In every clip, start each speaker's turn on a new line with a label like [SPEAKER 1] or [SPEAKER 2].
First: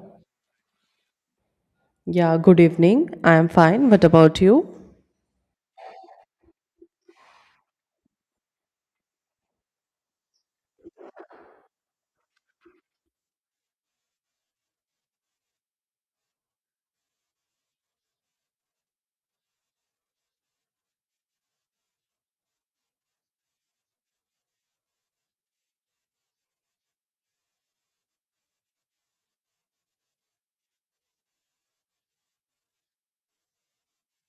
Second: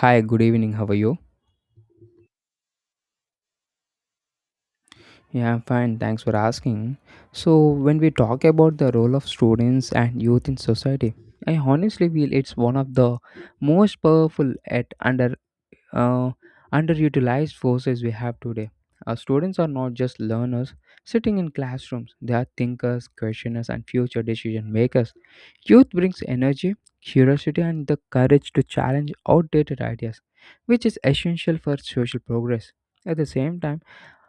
[SPEAKER 1] Hi, good evening. How are you?
[SPEAKER 2] Yeah, good evening. I am fine. What about you?
[SPEAKER 1] Yeah, I'm fine. Thanks for asking. So, when we talk about the role of students and youth in society, I honestly feel it's one of the most powerful at uh, underutilized forces we have today. Our students are not just learners sitting in classrooms; they are thinkers, questioners, and future decision makers. Youth brings energy, curiosity, and the courage to challenge outdated ideas, which is essential for social progress. At the same time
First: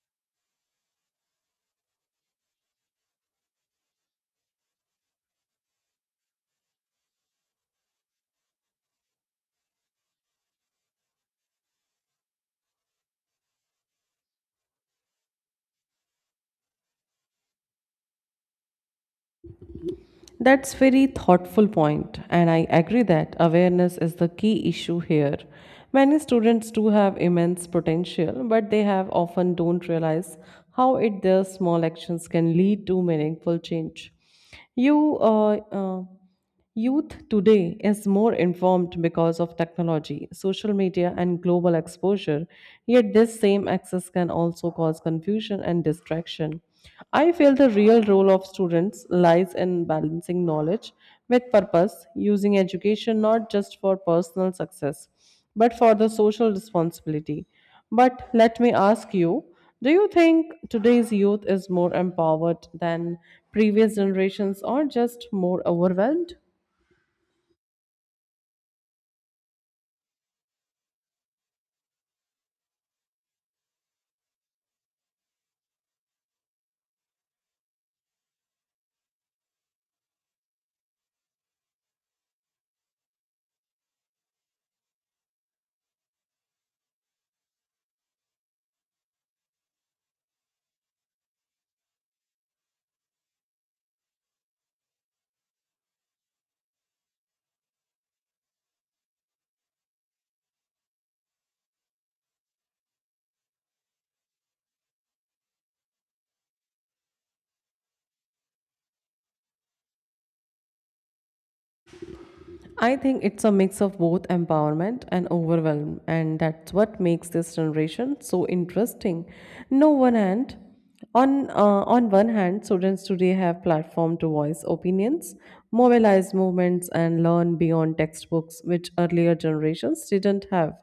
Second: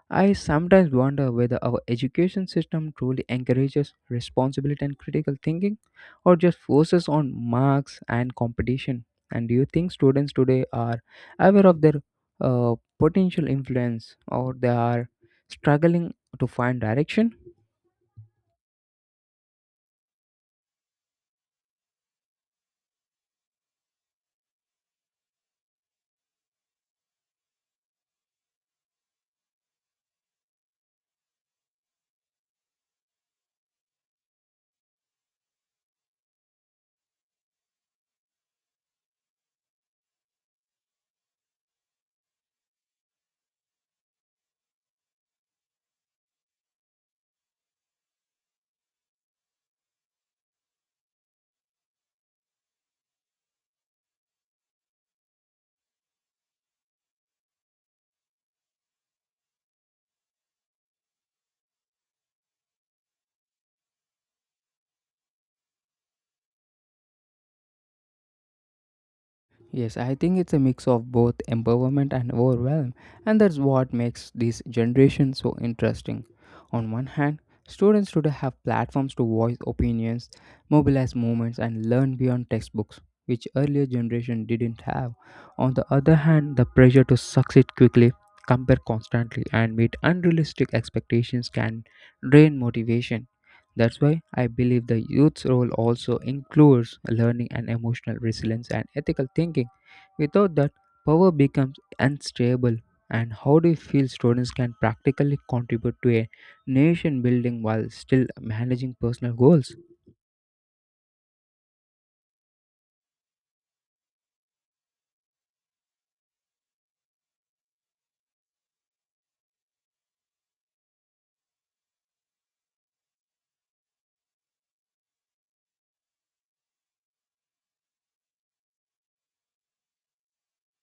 [SPEAKER 1] I sometimes wonder whether our education system truly encourages responsibility and critical thinking or just focuses on marks and competition. And do you think students today are aware of their potential influence or they are struggling to find direction?
[SPEAKER 2] That's very thoughtful point and I agree that awareness is the key issue here. Many students do have immense potential but they have often don't realize how it their small actions can lead to meaningful change. You uh, uh, Youth today is more informed because of technology, social media, and global exposure, yet, this same access can also cause confusion and distraction. I feel the real role of students lies in balancing knowledge with purpose, using education not just for personal success, but for the social responsibility. But let me ask you, do you think today's youth is more empowered than previous generations or just more overwhelmed?
[SPEAKER 1] Yes, I think it's a mix of both empowerment and overwhelm, and that's what makes this generation so interesting. On one hand, students today have platforms to voice opinions, mobilize movements, and learn beyond textbooks, which earlier generation didn't have. On the other hand, the pressure to succeed quickly, compare constantly, and meet unrealistic expectations can drain motivation. That's why I believe the youth's role also includes learning and emotional resilience and ethical thinking. Without that, power becomes unstable. And how do you feel students can practically contribute to a nation building while still managing personal goals?
[SPEAKER 2] I think it's a mix of both empowerment and overwhelm, and that's what makes this generation so interesting. No one hand, on uh, on one hand, students today have platform to voice opinions, mobilize movements, and learn beyond textbooks, which earlier generations didn't have.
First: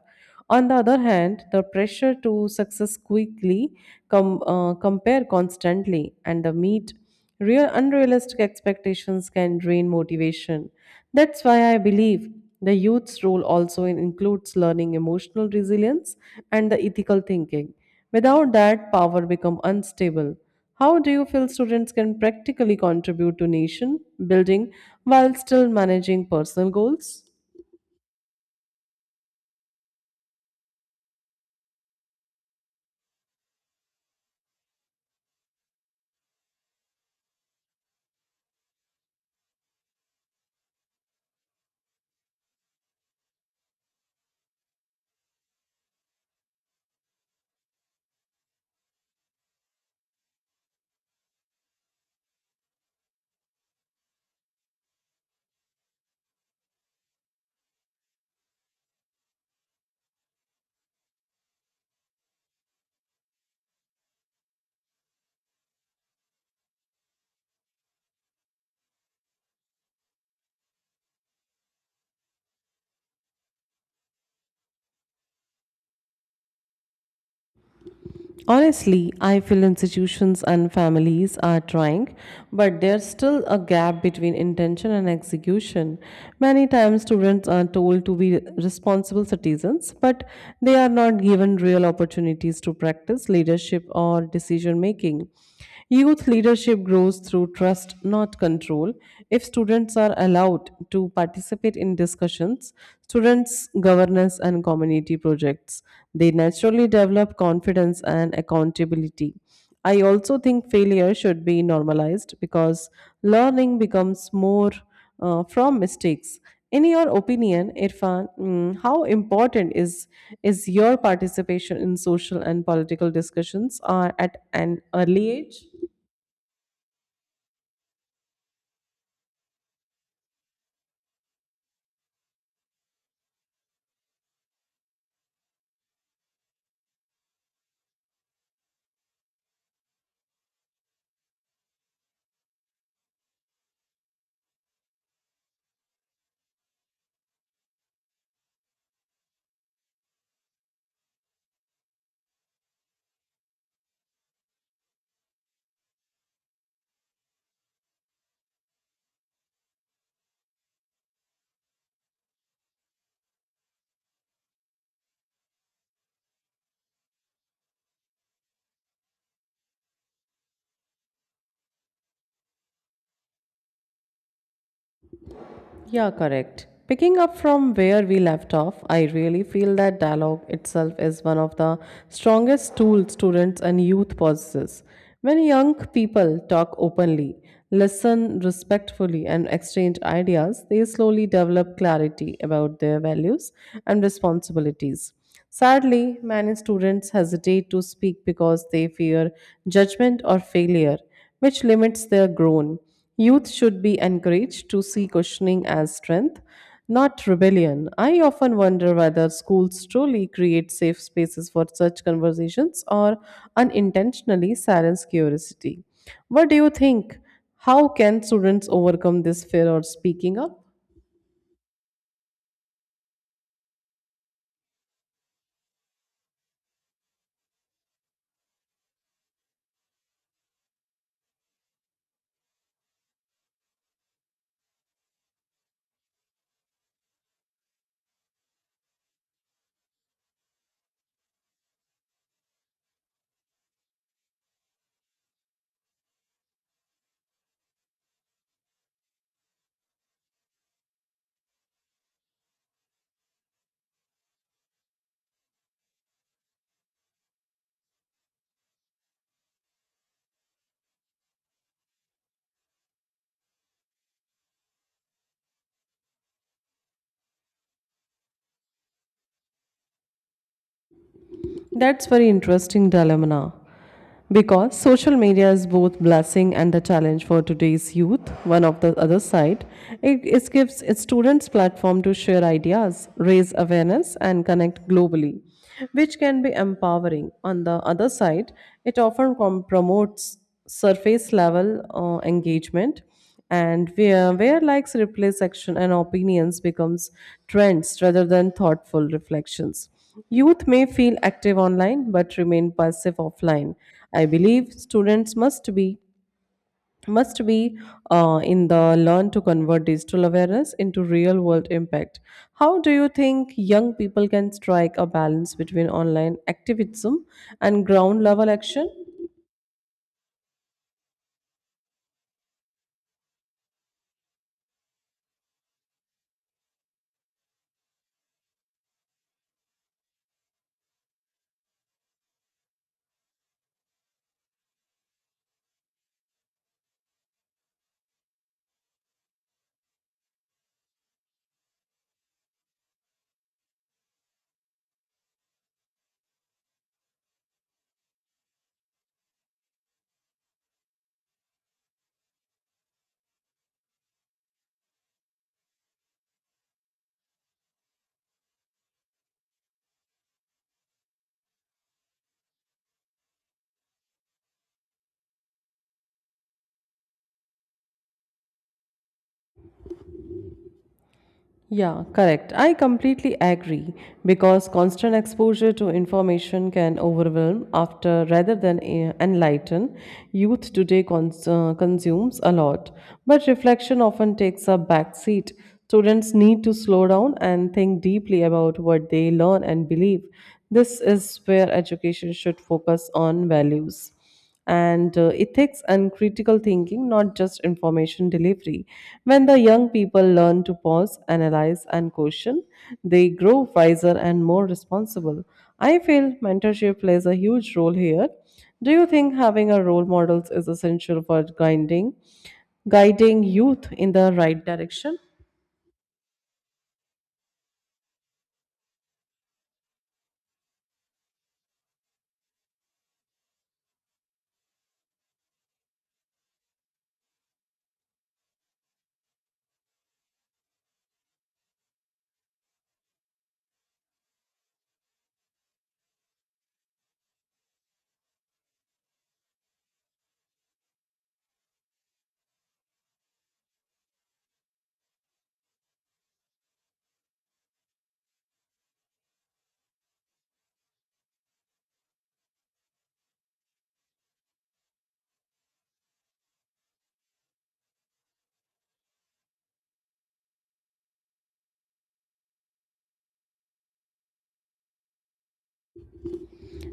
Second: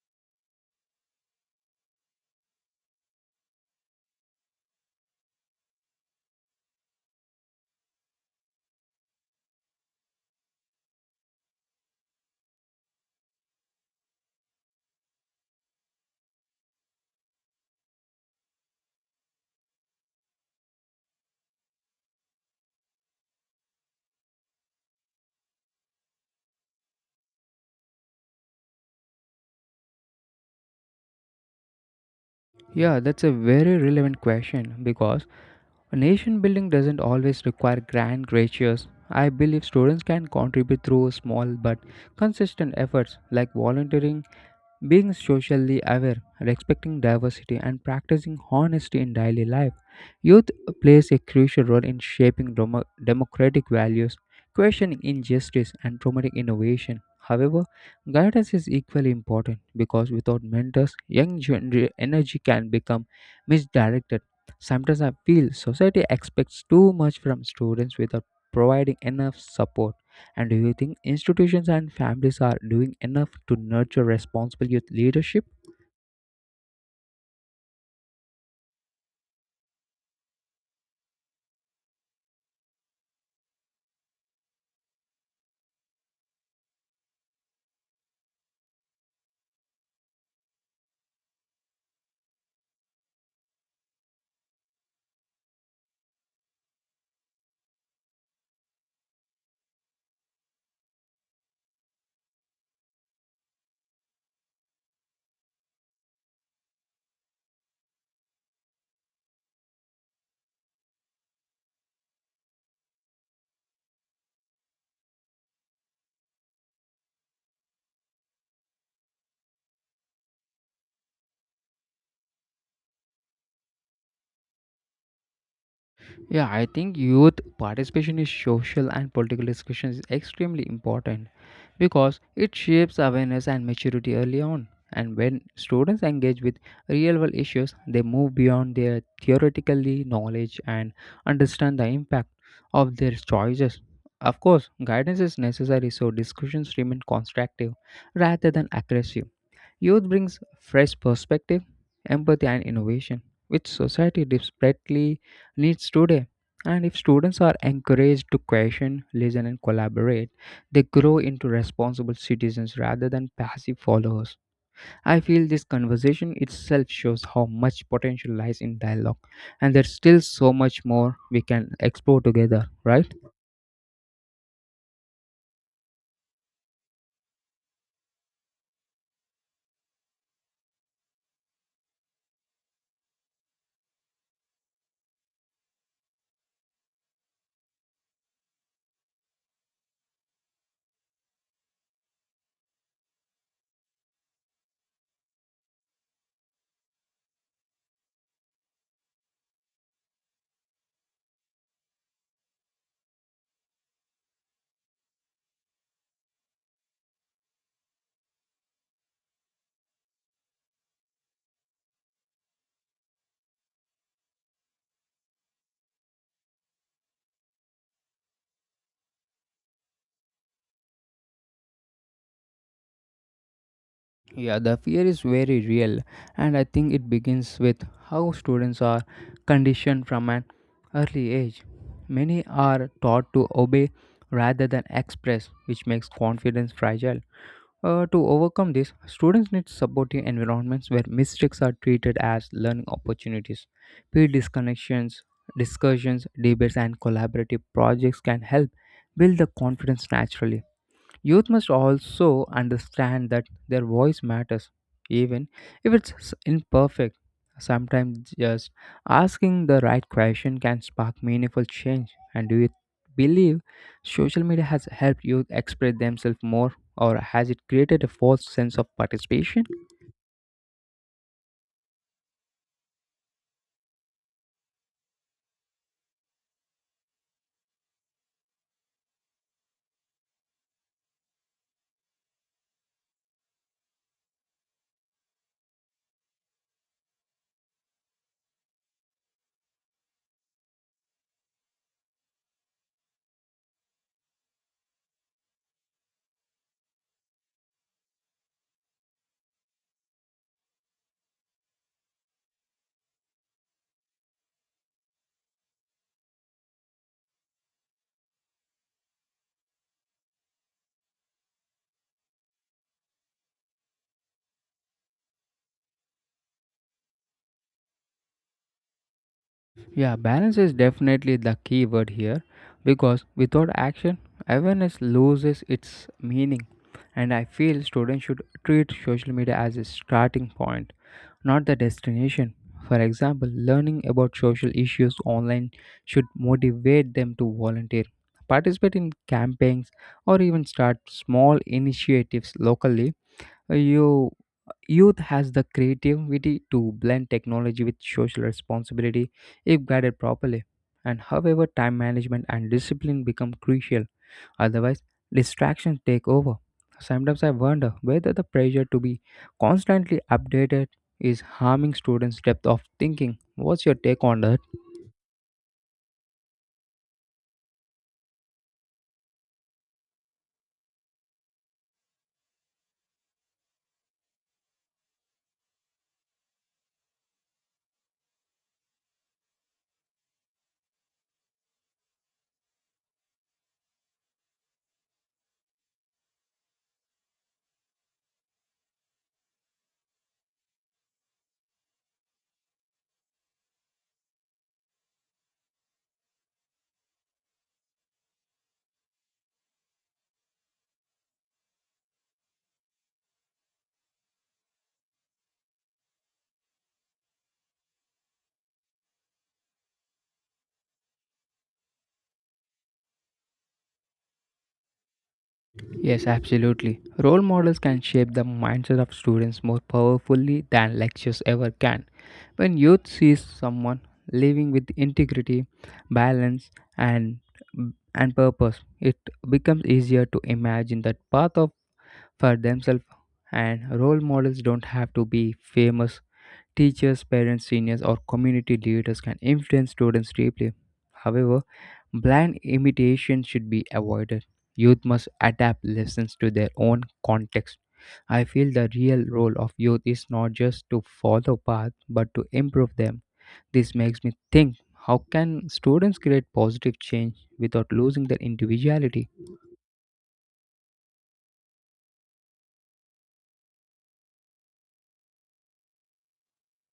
[SPEAKER 2] On the other hand, the pressure to success quickly, compare constantly, and the meet real unrealistic expectations can drain motivation. That's why I believe the youth's role also includes learning emotional resilience and the ethical thinking. Without that, power become unstable. How do you feel students can practically contribute to nation building while still managing personal goals?
[SPEAKER 1] Yeah, that's a very relevant question because nation building doesn't always require grand gestures. I believe students can contribute through small but consistent efforts like volunteering, being socially aware, respecting diversity, and practicing honesty in daily life. Youth plays a crucial role in shaping democratic values, questioning injustice, and promoting innovation. However, guidance is equally important because without mentors, young energy can become misdirected. Sometimes I feel society expects too much from students without providing enough support. And do you think institutions and families are doing enough to nurture responsible youth leadership?
[SPEAKER 2] Honestly, I feel institutions and families are trying, but there's still a gap between intention and execution. Many times, students are told to be responsible citizens, but they are not given real opportunities to practice leadership or decision making. Youth leadership grows through trust, not control. If students are allowed to participate in discussions, students' governance, and community projects, they naturally develop confidence and accountability. I also think failure should be normalized because learning becomes more from mistakes. In your opinion, Irfan, how important is your participation in social and political discussions are at an early age?
[SPEAKER 1] Yeah, I think youth participation in social and political discussions is extremely important because it shapes awareness and maturity early on. And when students engage with real world issues, they move beyond their theoretically knowledge and understand the impact of their choices. Of course, guidance is necessary so discussions remain constructive rather than aggressive. Youth brings fresh perspective, empathy, and innovation, which society desperately needs today. And if students are encouraged to question, listen, and collaborate, they grow into responsible citizens rather than passive followers. I feel this conversation itself shows how much potential lies in dialogue, and there's still so much more we can explore together, right?
[SPEAKER 2] Yeah, correct. Picking up from where we left off, I really feel that dialogue itself is one of the strongest tools students and youth possesses. When young people talk openly, listen respectfully, and exchange ideas, they slowly develop clarity about their values and responsibilities. Sadly, many students hesitate to speak because they fear judgment or failure, which limits their growth. Youth should be encouraged to see questioning as strength, not rebellion. I often wonder whether schools truly create safe spaces for such conversations or unintentionally silence curiosity. What do you think? How can students overcome this fear of speaking up?
[SPEAKER 1] Yeah, the fear is very real, and I think it begins with how students are conditioned from an early age. Many are taught to obey rather than express, which makes confidence fragile. To overcome this, students need supportive environments where mistakes are treated as learning opportunities. Peer disconnections, discussions, debates, and collaborative projects can help build the confidence naturally. Youth must also understand that their voice matters, even if it's imperfect. Sometimes just asking the right question can spark meaningful change. And do you believe social media has helped youth express themselves more, or has it created a false sense of participation?
[SPEAKER 2] That's very interesting dilemma now, because social media is both blessing and a challenge for today's youth. One of the other side, it gives its students platform to share ideas, raise awareness, and connect globally, which can be empowering. On the other side, it often promotes surface level engagement and where likes replace action and opinions becomes trends rather than thoughtful reflections. Youth may feel active online but remain passive offline. I believe students must be in the learn to convert digital awareness into real world impact. How do you think young people can strike a balance between online activism and ground level action?
[SPEAKER 1] Yeah, balance is definitely the key word here because without action, awareness loses its meaning. And I feel students should treat social media as a starting point, not the destination. For example, learning about social issues online should motivate them to volunteer, participate in campaigns, or even start small initiatives locally. you, Youth has the creativity to blend technology with social responsibility if guided properly. And however, time management and discipline become crucial, otherwise, distractions take over. Sometimes I wonder whether the pressure to be constantly updated is harming students' depth of thinking. What's your take on that?
[SPEAKER 2] Yeah, correct. I completely agree because constant exposure to information can overwhelm after rather than enlighten. Youth today consumes a lot, but reflection often takes a back seat. Students need to slow down and think deeply about what they learn and believe. This is where education should focus on values and ethics and critical thinking, not just information delivery. When the young people learn to pause, analyze, and question, they grow wiser and more responsible. I feel mentorship plays a huge role here. Do you think having a role models is essential for guiding youth in the right direction?
[SPEAKER 1] Yes, absolutely. Role models can shape the mindset of students more powerfully than lectures ever can. When youth sees someone living with integrity, balance, and and purpose, it becomes easier to imagine that path of for themselves. And role models don't have to be famous. Teachers, parents, seniors, or community leaders can influence students deeply. However, blind imitation should be avoided. Youth must adapt lessons to their own context. I feel the real role of youth is not just to follow paths but to improve them. This makes me think, how can students create positive change without losing their individuality?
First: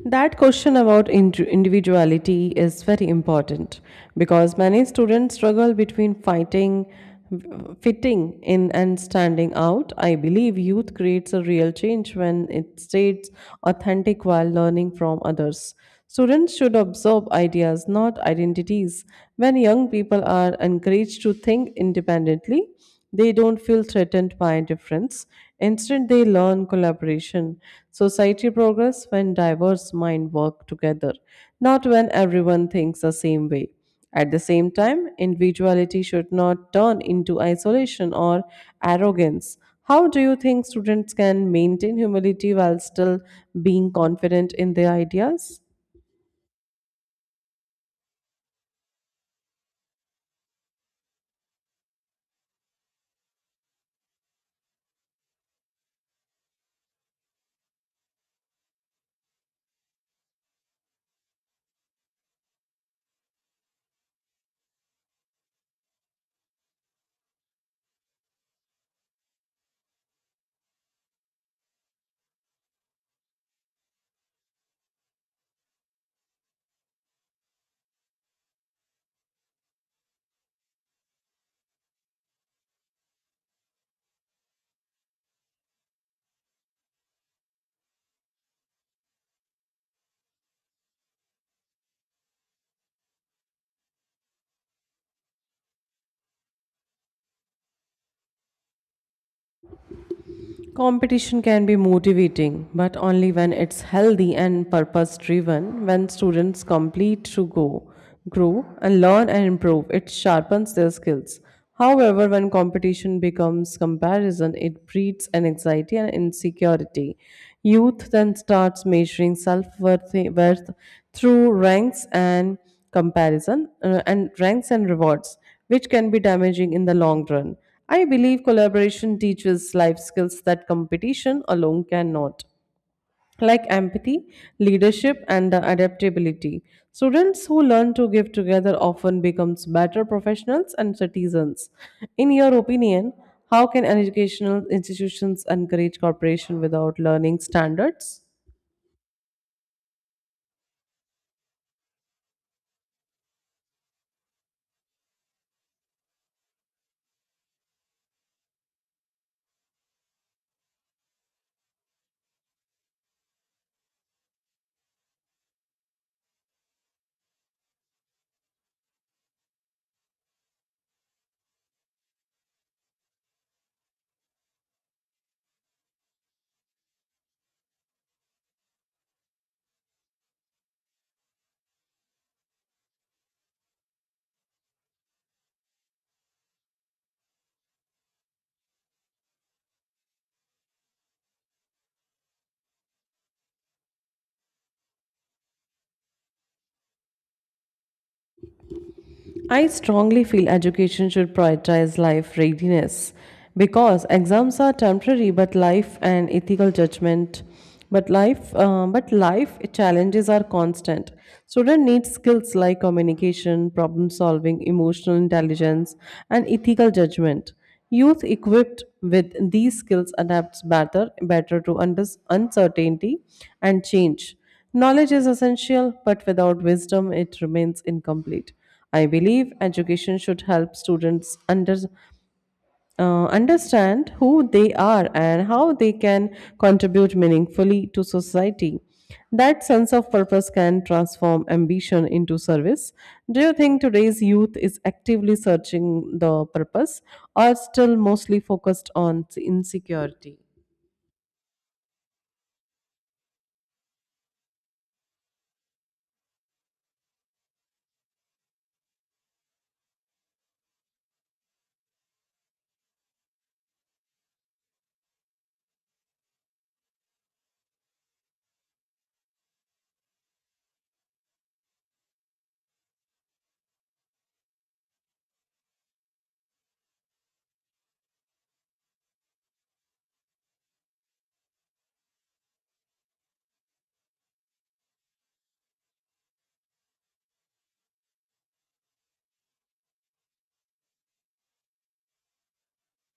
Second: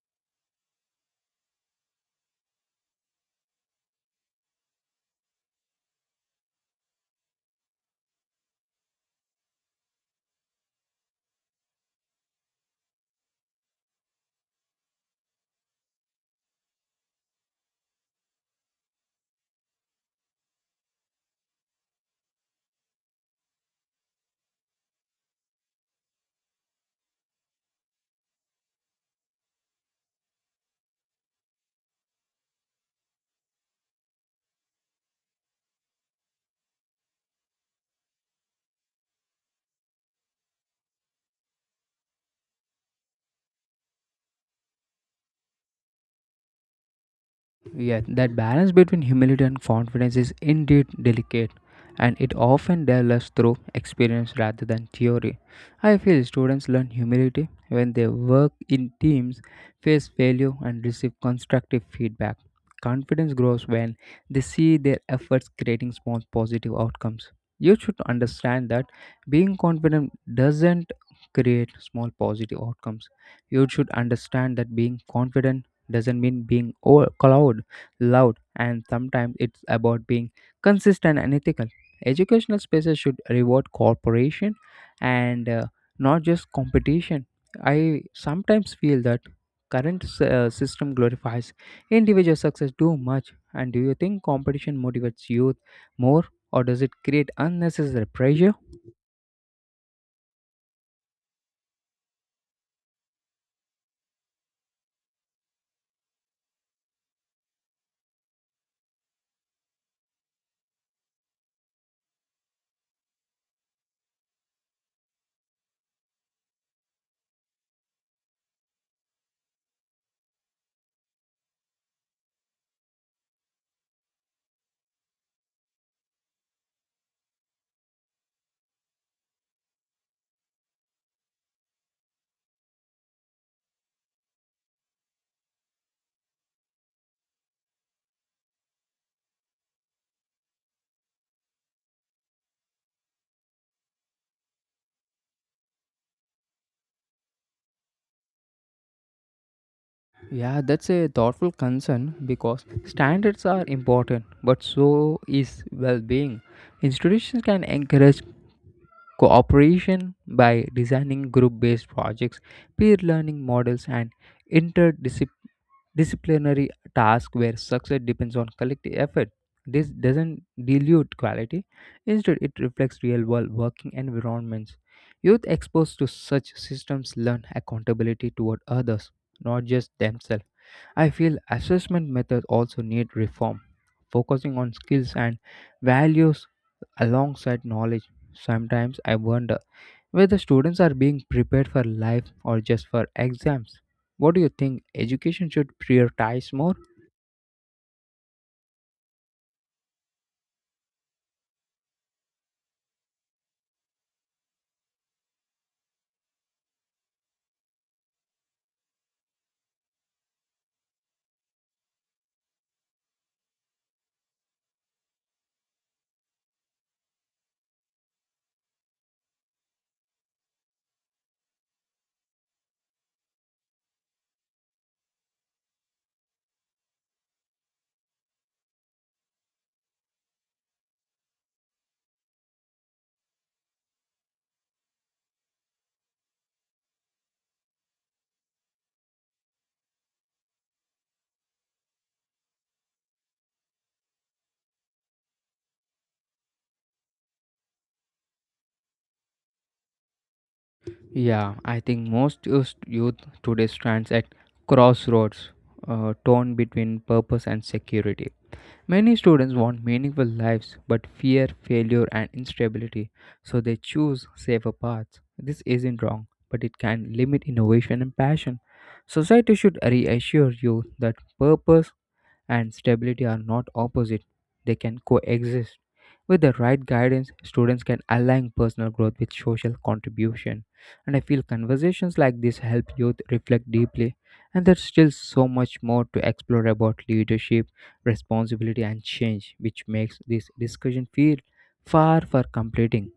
[SPEAKER 2] That question about individuality is very important because many students struggle between fitting in, and standing out. I believe youth creates a real change when it stays authentic while learning from others. Students should absorb ideas, not identities. When young people are encouraged to think independently, they don't feel threatened by difference. Instead, they learn collaboration. Society progress when diverse minds work together, not when everyone thinks the same way. At the same time, individuality should not turn into isolation or arrogance. How do you think students can maintain humility while still being confident in their ideas?
[SPEAKER 1] Yeah, that balance between humility and confidence is indeed delicate, and it often develops through experience rather than theory. I feel students learn humility when they work in teams, face failure, and receive constructive feedback. Confidence grows when they see their efforts creating small positive outcomes. You should understand that being confident doesn't create small positive outcomes. You should understand that being confident doesn't mean being cloud loud, and sometimes it's about being consistent and ethical. Educational spaces should reward cooperation and not just competition. I sometimes feel that current system glorifies individual success too much. And do you think competition motivates youth more, or does it create unnecessary pressure?
[SPEAKER 2] Competition can be motivating, but only when it's healthy and purpose driven. When students complete to grow, and learn and improve, it sharpens their skills. However, when competition becomes comparison, it breeds an anxiety and insecurity. Youth then starts measuring self worth through ranks and rewards, which can be damaging in the long run. I believe collaboration teaches life skills that competition alone cannot, like empathy, leadership, and adaptability. Students who learn to give together often becomes better professionals and citizens. In your opinion, how can educational institutions encourage cooperation without learning standards?
[SPEAKER 1] Yeah, that's a thoughtful concern because standards are important, but so is well being. Institutions can encourage cooperation by designing group based projects, peer learning models, and interdisciplinary tasks where success depends on collective effort. This doesn't dilute quality, instead, it reflects real world working environments. Youth exposed to such systems learn accountability toward others, not just themselves. I feel assessment methods also need reform, focusing on skills and values alongside knowledge. Sometimes I wonder whether students are being prepared for life or just for exams. What do you think education should prioritize more?
[SPEAKER 2] I strongly feel education should prioritize life readiness because exams are temporary, but life and ethical judgment, but life challenges are constant. Student needs skills like communication, problem solving, emotional intelligence, and ethical judgment. Youth equipped with these skills adapts better to uncertainty and change. Knowledge is essential, but without wisdom, it remains incomplete. I believe education should help students understand who they are and how they can contribute meaningfully to society. That sense of purpose can transform ambition into service. Do you think today's youth is actively searching the purpose or still mostly focused on insecurity?
[SPEAKER 1] Yeah, I think most used youth today stands at crossroads, torn between purpose and security. Many students want meaningful lives but fear failure and instability, so they choose safer paths. This isn't wrong, but it can limit innovation and passion. Society should reassure you that purpose and stability are not opposite, they can coexist. With the right guidance, students can align personal growth with social contribution. And I feel conversations like this help youth reflect deeply. And there's still so much more to explore about leadership, responsibility, and change, which makes this discussion feel far from completing.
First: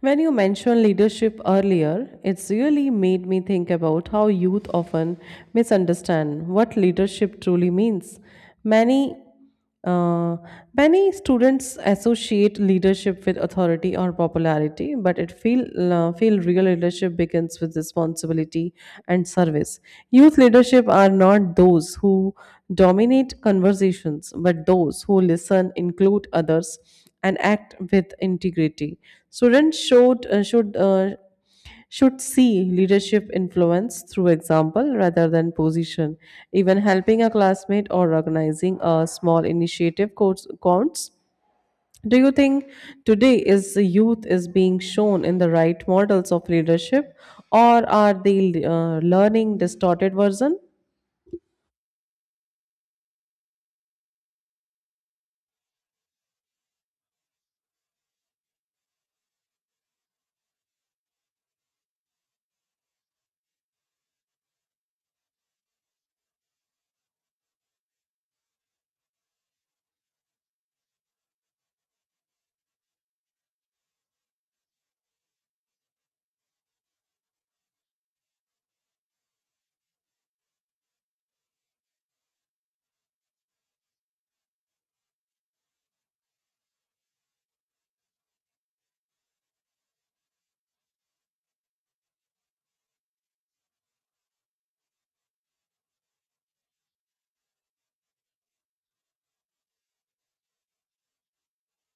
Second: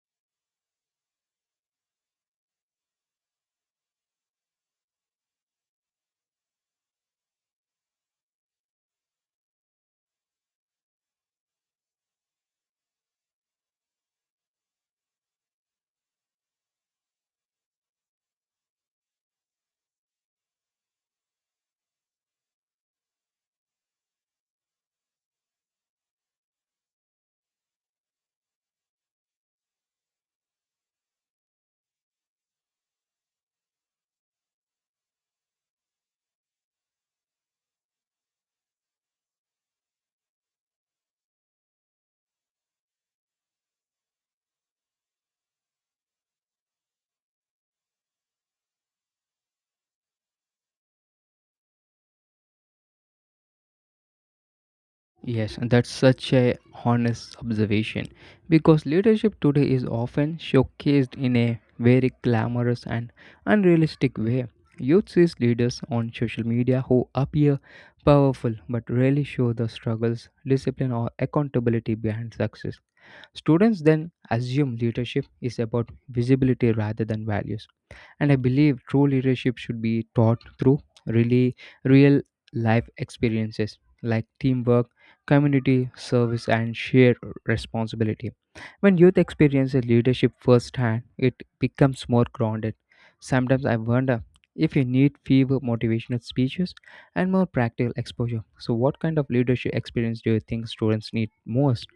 [SPEAKER 2] When you mentioned leadership earlier, it's really made me think about how youth often misunderstand what leadership truly means. Many uh, many students associate leadership with authority or popularity, but it feel feel real leadership begins with responsibility and service. Youth leadership are not those who dominate conversations, but those who listen, include others, and act with integrity. Students should see leadership influence through example rather than position. Even helping a classmate or organizing a small initiative counts. Do you think today is the youth is being shown in the right models of leadership, or are they learning distorted version?
[SPEAKER 1] Yes, and that's such a honest observation because leadership today is often showcased in a very glamorous and unrealistic way. Youth sees leaders on social media who appear powerful but rarely show the struggles, discipline, or accountability behind success. Students then assume leadership is about visibility rather than values. And I believe true leadership should be taught through really real life experiences like teamwork, community service, and shared responsibility. When youth experiences leadership firsthand, it becomes more grounded. Sometimes I wonder if you need fewer motivational speeches and more practical exposure. So what kind of leadership experience do you think students need most?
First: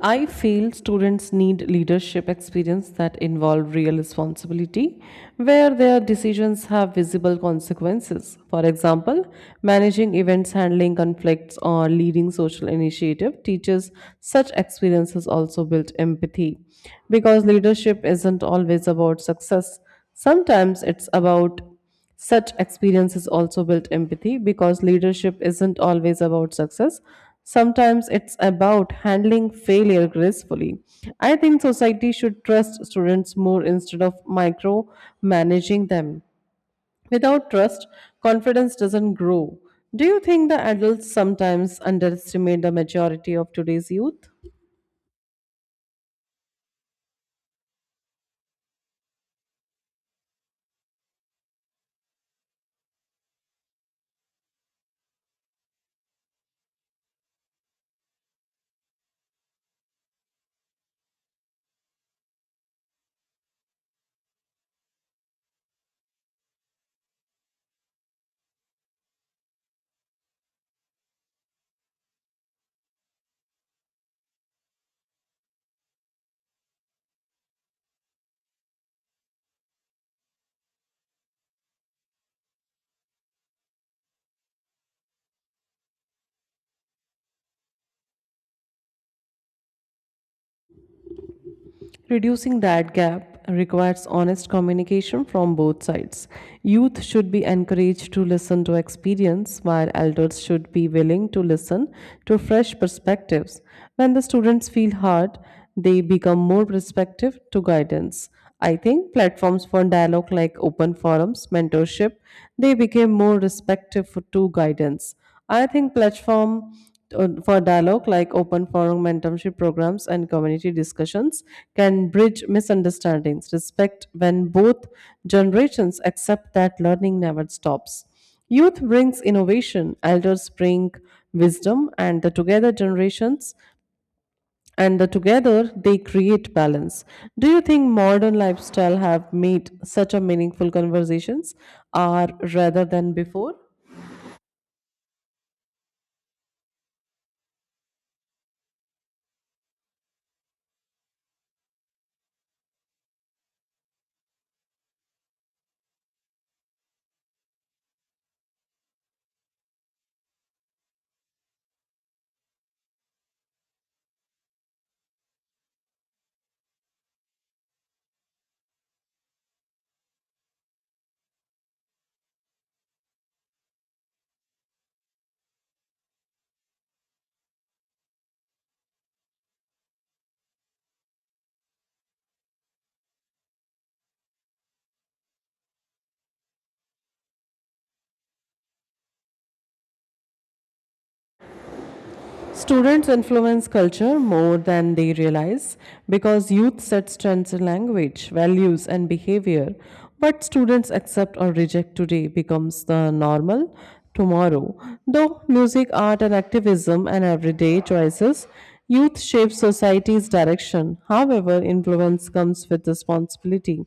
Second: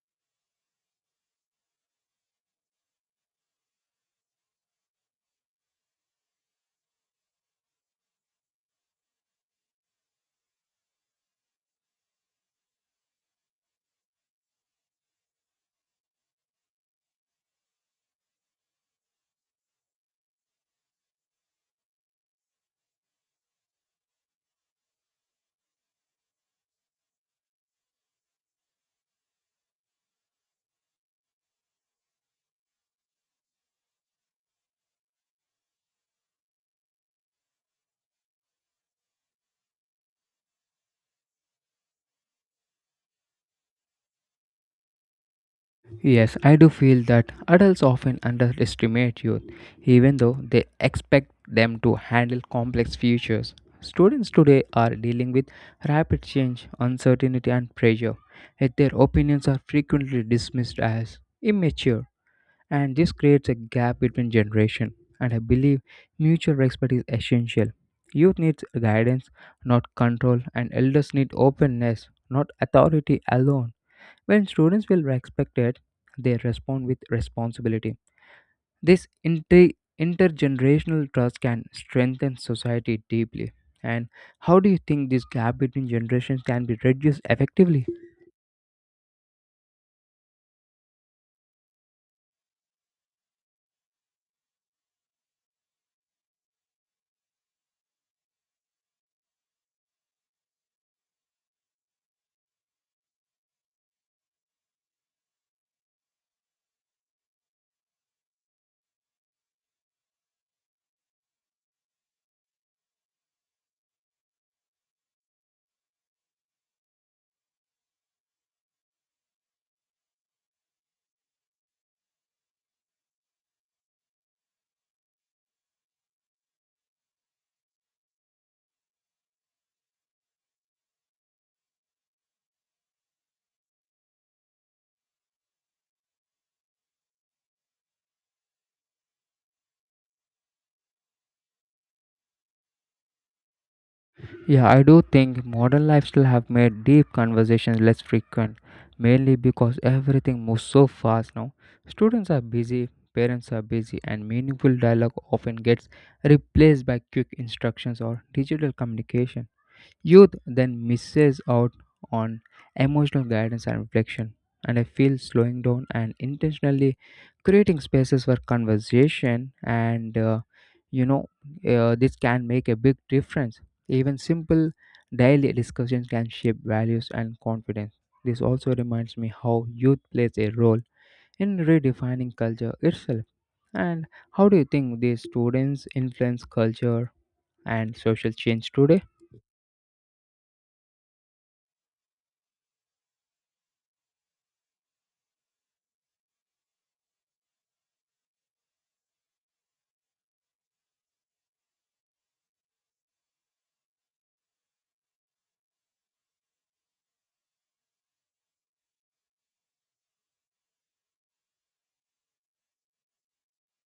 [SPEAKER 2] I feel students need leadership experience that involve real responsibility where their decisions have visible consequences. For example, managing events, handling conflicts or leading social initiative teaches such experiences also build empathy because leadership isn't always about success. Sometimes it's about such experiences also build empathy because leadership isn't always about success. Sometimes it's about handling failure gracefully. I think society should trust students more instead of micromanaging them. Without trust, confidence doesn't grow. Do you think the adults sometimes underestimate the maturity of today's youth?
[SPEAKER 1] Yes, I do feel that adults often underestimate youth, even though they expect them to handle complex futures. Students today are dealing with rapid change, uncertainty, and pressure, yet their opinions are frequently dismissed as immature, and this creates a gap between generations. And I believe mutual respect is essential. Youth needs guidance, not control, and elders need openness, not authority alone. When students feel respected, they respond with responsibility. This intergenerational trust can strengthen society deeply. And how do you think this gap between generations can be reduced effectively?
[SPEAKER 2] Reducing that gap requires honest communication from both sides. Youth should be encouraged to listen to experience, while elders should be willing to listen to fresh perspectives. When the students feel heard, they become more receptive to guidance. I think platforms for dialogue like open forums, mentorship, they became more receptive to guidance. I think platform for dialogue like open forum mentorship programs and community discussions can bridge misunderstandings respect when both generations accept that learning never stops. Youth brings innovation, elders bring wisdom, and the together generations and the together they create balance. Do you think modern lifestyle have made such a meaningful conversations are rather than before?
[SPEAKER 1] Yeah, I do think modern lifestyle have made deep conversations less frequent, mainly because everything moves so fast now. Students are busy, parents are busy, and meaningful dialogue often gets replaced by quick instructions or digital communication. Youth then misses out on emotional guidance and reflection, and I feel slowing down and intentionally creating spaces for conversation and you know this can make a big difference. Even simple daily discussions can shape values and confidence. This also reminds me how youth plays a role in redefining culture itself. And how do you think these students influence culture and social change today?
[SPEAKER 2] Students influence culture more than they realize because youth sets trends in language, values, and behavior. What students accept or reject today becomes the normal tomorrow. Though music, art, and activism and everyday choices, youth shapes society's direction. However, influence comes with responsibility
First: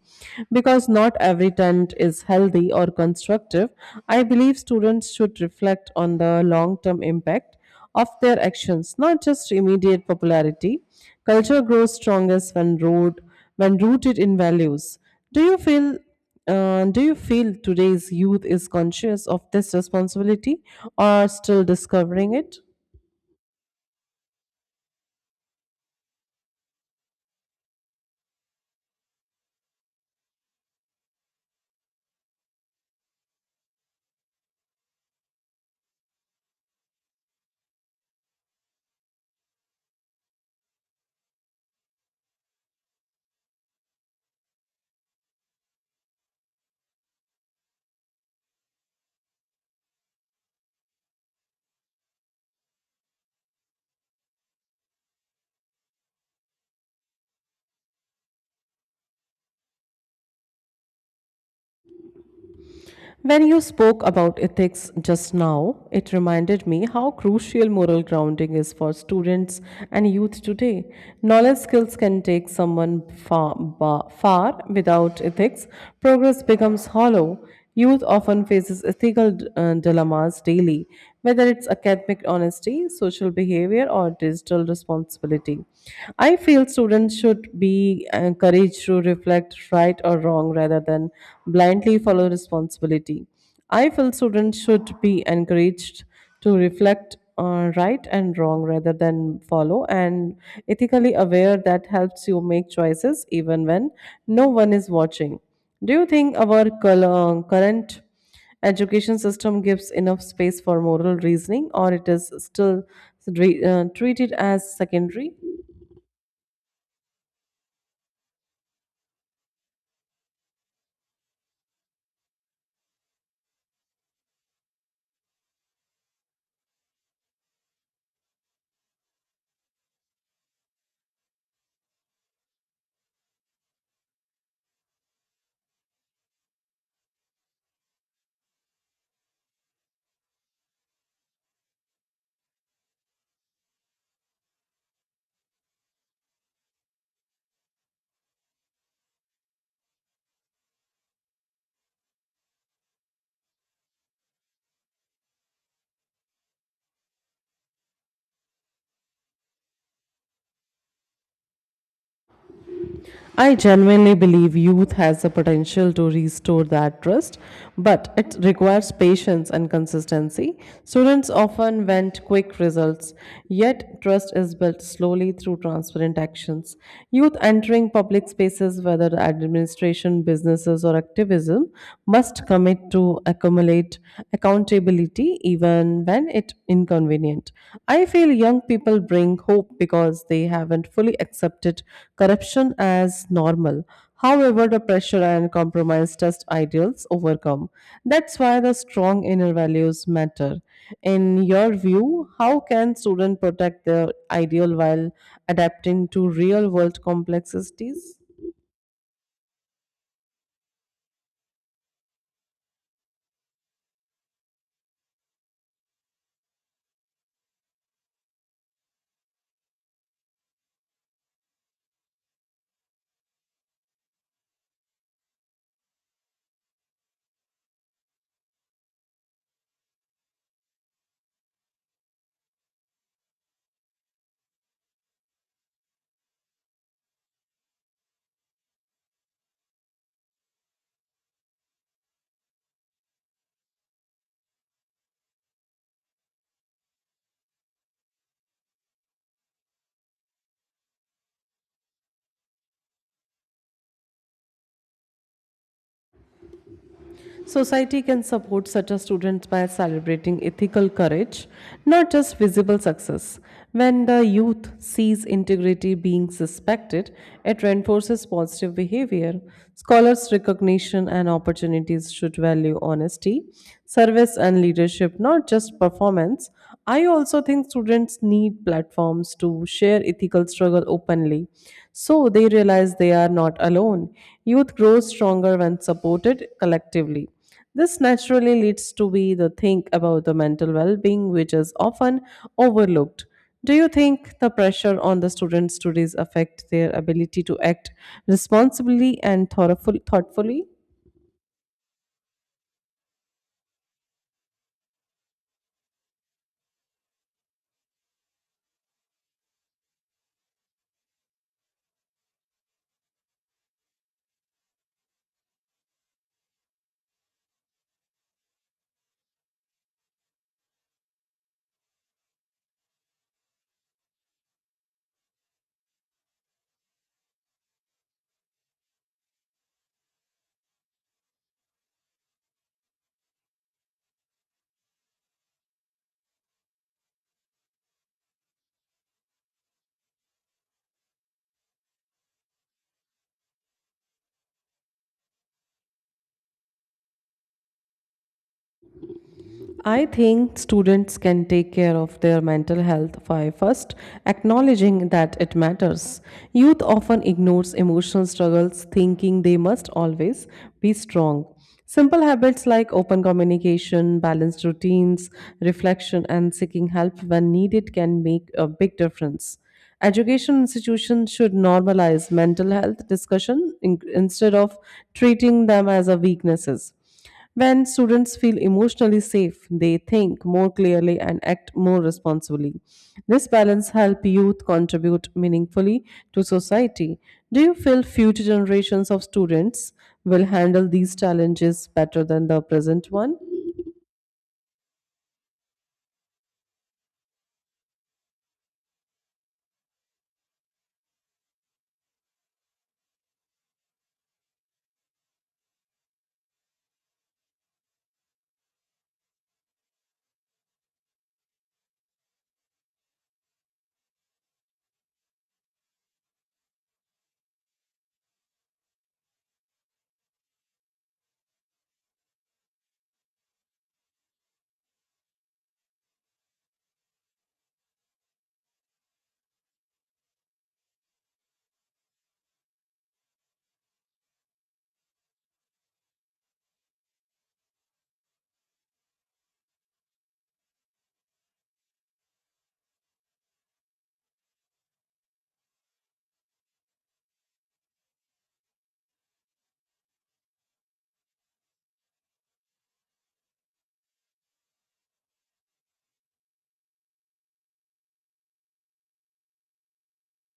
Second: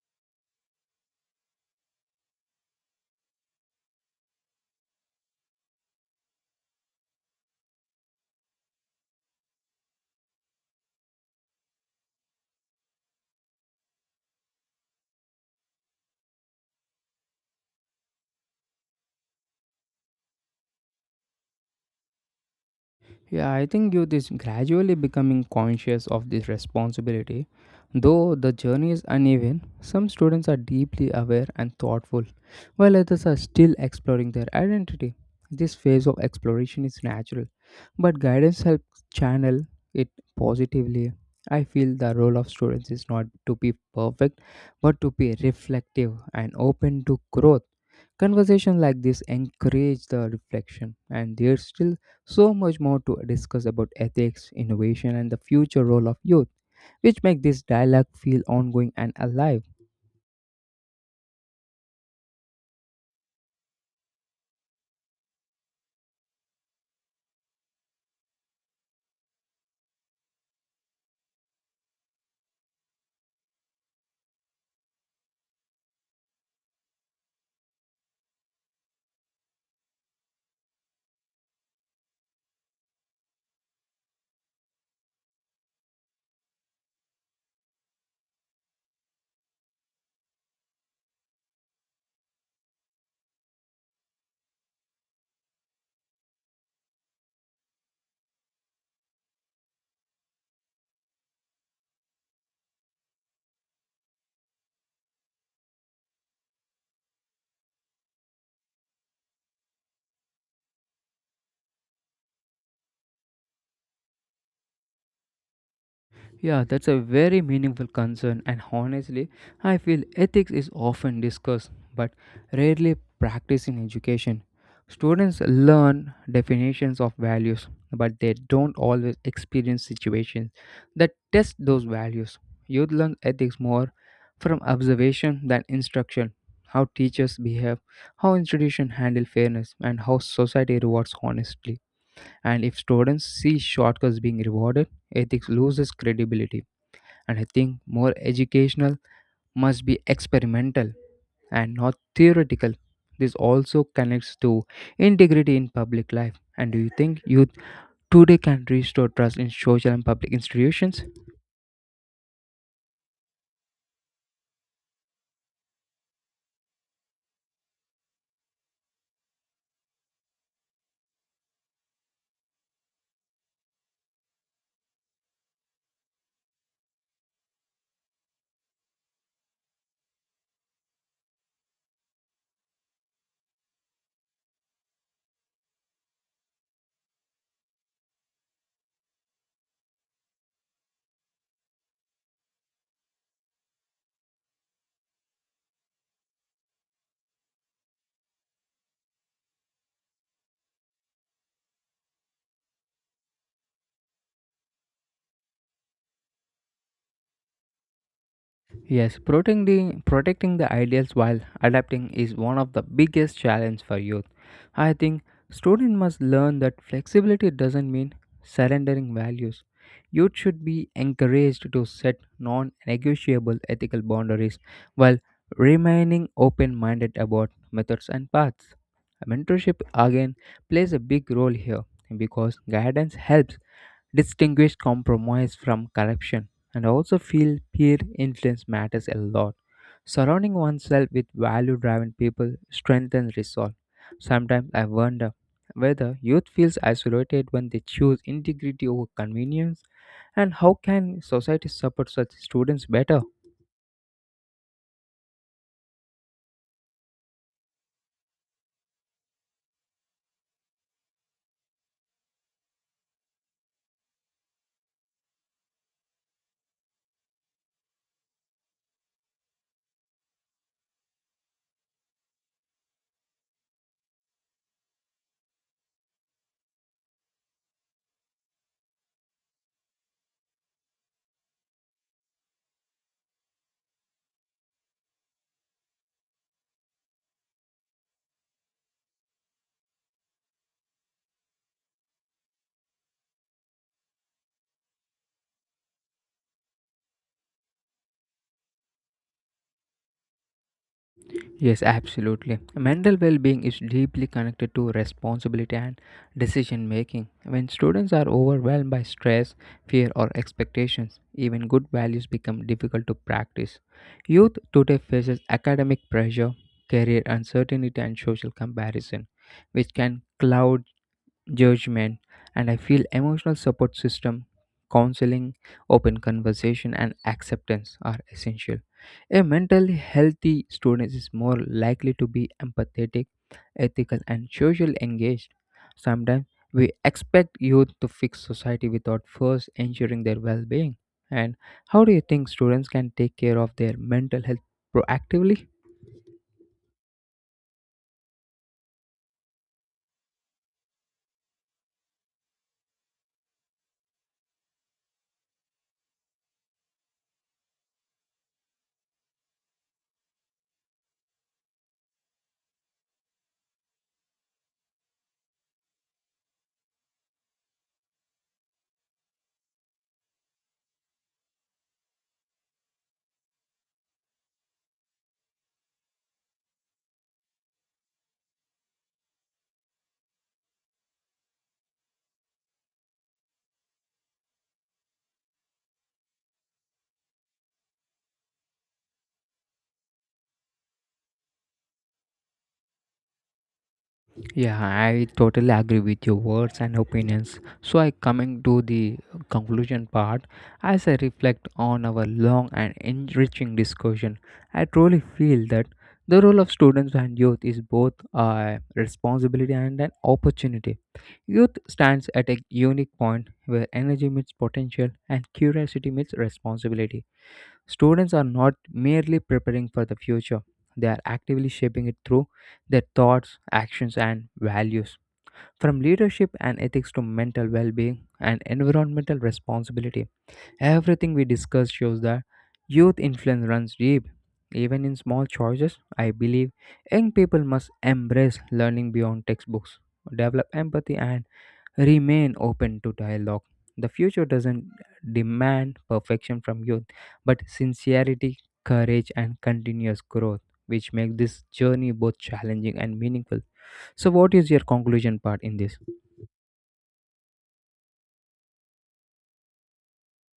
[SPEAKER 2] because not every trend is healthy or constructive. I believe students should reflect on the long term impact of their actions, not just immediate popularity. Culture grows strongest when rooted in values. Do you feel today's youth is conscious of this responsibility or still discovering it?
[SPEAKER 1] Yeah, I think youth is gradually becoming conscious of this responsibility. Though the journey is uneven, some students are deeply aware and thoughtful, while others are still exploring their identity. This phase of exploration is natural, but guidance helps channel it positively. I feel the role of students is not to be perfect, but to be reflective and open to growth. Conversations like this encourage the reflection, and there's still so much more to discuss about ethics, innovation, and the future role of youth, which make this dialogue feel ongoing and alive.
[SPEAKER 2] When you spoke about ethics just now, it reminded me how crucial moral grounding is for students and youth today. Knowledge skills can take someone far without ethics, progress becomes hollow. Youth often faces ethical dilemmas daily, whether it's academic honesty, social behavior, or digital responsibility. I feel students should be encouraged to reflect reflect right or wrong rather than blindly follow responsibility. I feel students should be encouraged to reflect on right and wrong rather than follow and ethically aware that helps you make choices even when no one is watching. Do you think our current education system gives enough space for moral reasoning or it is still treated as secondary?
[SPEAKER 1] Yeah, that's a very meaningful concern, and honestly, I feel ethics is often discussed but rarely practiced in education. Students learn definitions of values, but they don't always experience situations that test those values. Youth learn ethics more from observation than instruction. How teachers behave, how institutions handle fairness, and how society rewards honesty. And if students see shortcuts being rewarded, ethics loses credibility. And I think more educational must be experimental and not theoretical. This also connects to integrity in public life. And do you think youth today can restore trust in social and public institutions?
[SPEAKER 2] I genuinely believe youth has the potential to restore that trust, but it requires patience and consistency. Students often want quick results, yet, trust is built slowly through transparent actions. Youth entering public spaces, whether administration, businesses, or activism, must commit to accumulate accountability even when it inconvenient. I feel young people bring hope because they haven't fully socially accepted corruption as normal. However, the pressure and compromise test ideals overcome. That's why the strong inner values matter. In your view, how can students protect their ideal while adapting to real world complexities?
[SPEAKER 1] Yes, protecting the ideals while adapting is one of the biggest challenges for youth. I think students must learn that flexibility doesn't mean surrendering values. Youth should be encouraged to set non negotiable ethical boundaries while remaining open minded about methods and paths. Mentorship again plays a big role here because guidance helps distinguish compromise from corruption, and I also feel peer influence matters a lot. Surrounding oneself with value driven people strengthens resolve. Sometimes I wonder whether youth feels isolated when they choose integrity over convenience, and how can society support such students better?
[SPEAKER 2] Society can support such a student by celebrating ethical courage, not just visible success. When the youth sees integrity being suspected, it reinforces positive behavior. Scholars' recognition and opportunities should value honesty, service, and leadership, not just performance. I also think students need platforms to share ethical struggle openly, so they realize they are not alone. Youth grows stronger when supported collectively. This naturally leads to be the think about the mental well-being which is often overlooked. Do you think the pressure on the students' studies affect their ability to act responsibly and thoughtfully?
[SPEAKER 1] Yes, absolutely. Mental well being is deeply connected to responsibility and decision making. When students are overwhelmed by stress, fear, or expectations, even good values become difficult to practice. Youth today faces academic pressure, career uncertainty, and social comparison, which can cloud judgment, and I feel emotional support system, counseling, open conversation, and acceptance are essential. A mentally healthy student is more likely to be empathetic, ethical, and socially engaged. Sometimes we expect youth to fix society without first ensuring their well being. And how do you think students can take care of their mental health proactively?
[SPEAKER 2] I think students can take care of their mental health by first acknowledging that it matters. Youth often ignores emotional struggles, thinking they must always be strong. Simple habits like open communication, balanced routines, reflection, and seeking help when needed can make a big difference. Education institutions should normalize mental health discussion instead of treating them as a weaknesses. When students feel emotionally safe, they think more clearly and act more responsibly. This balance helps youth contribute meaningfully to society. Do you feel future generations of students will handle these challenges better than the present one?
[SPEAKER 1] Yeah, I totally agree with your words and opinions. So, I coming to the conclusion part, as I reflect on our long and enriching discussion, I truly feel that the role of students and youth is both a responsibility and an opportunity. Youth stands at a unique point where energy meets potential and curiosity meets responsibility. Students are not merely preparing for the future, they are actively shaping it through their thoughts, actions, and values. From leadership and ethics to mental well being and environmental responsibility, everything we discuss shows that youth influence runs deep. Even in small choices, I believe young people must embrace learning beyond textbooks, develop empathy, and remain open to dialogue. The future doesn't demand perfection from youth, but sincerity, courage, and continuous growth, which make this journey both challenging and meaningful. So, what is your conclusion part in this?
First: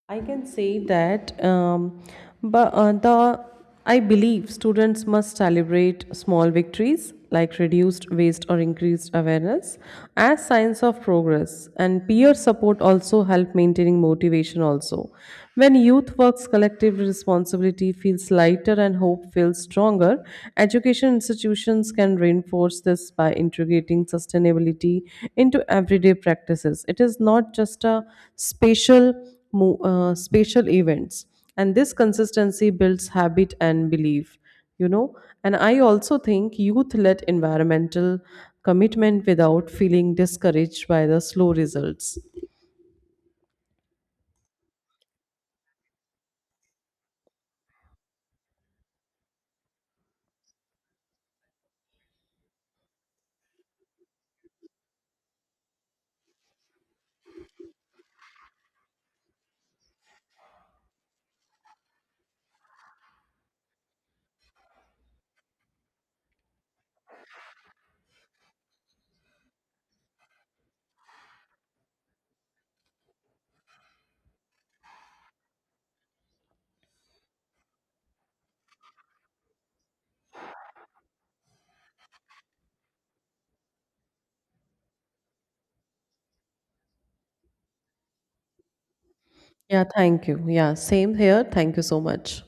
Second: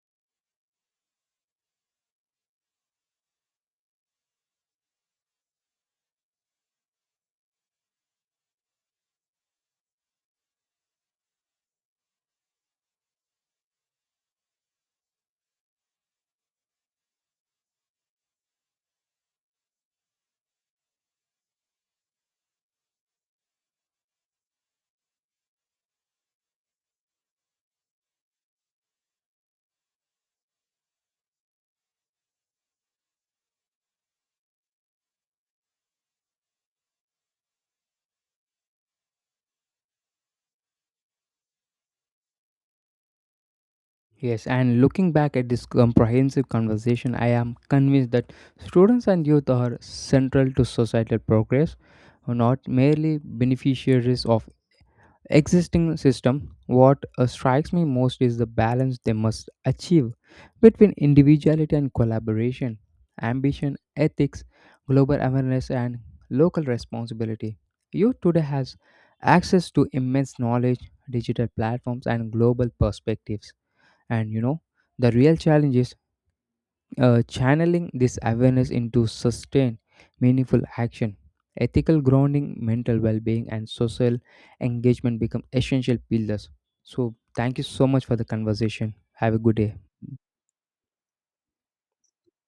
[SPEAKER 2] I can say that, but the I believe students must celebrate small victories like reduced waste or increased awareness as signs of progress. And peer support also help maintaining motivation. Also, when youth works collective responsibility feels lighter and hope feels stronger. Education institutions can reinforce this by integrating sustainability into everyday practices. It is not just a spatial spatial events and this consistency builds habit and belief, you know and I also think youth led environmental commitment without feeling discouraged by the slow results.
[SPEAKER 1] Yes, and looking back at this comprehensive conversation, I am convinced that students and youth are central to societal progress, not merely beneficiaries of existing system. What strikes me most is the balance they must achieve between individuality and collaboration, ambition, ethics, global awareness, and local responsibility. Youth today has access to immense knowledge, digital platforms, and global perspectives, and the real challenges channeling this awareness into sustained, meaningful action. Ethical grounding, mental well being, and social engagement become essential pillars. So, thank you so much for the conversation. Have a good day.
[SPEAKER 2] Yeah, thank you. Yeah, same here. Thank you so much.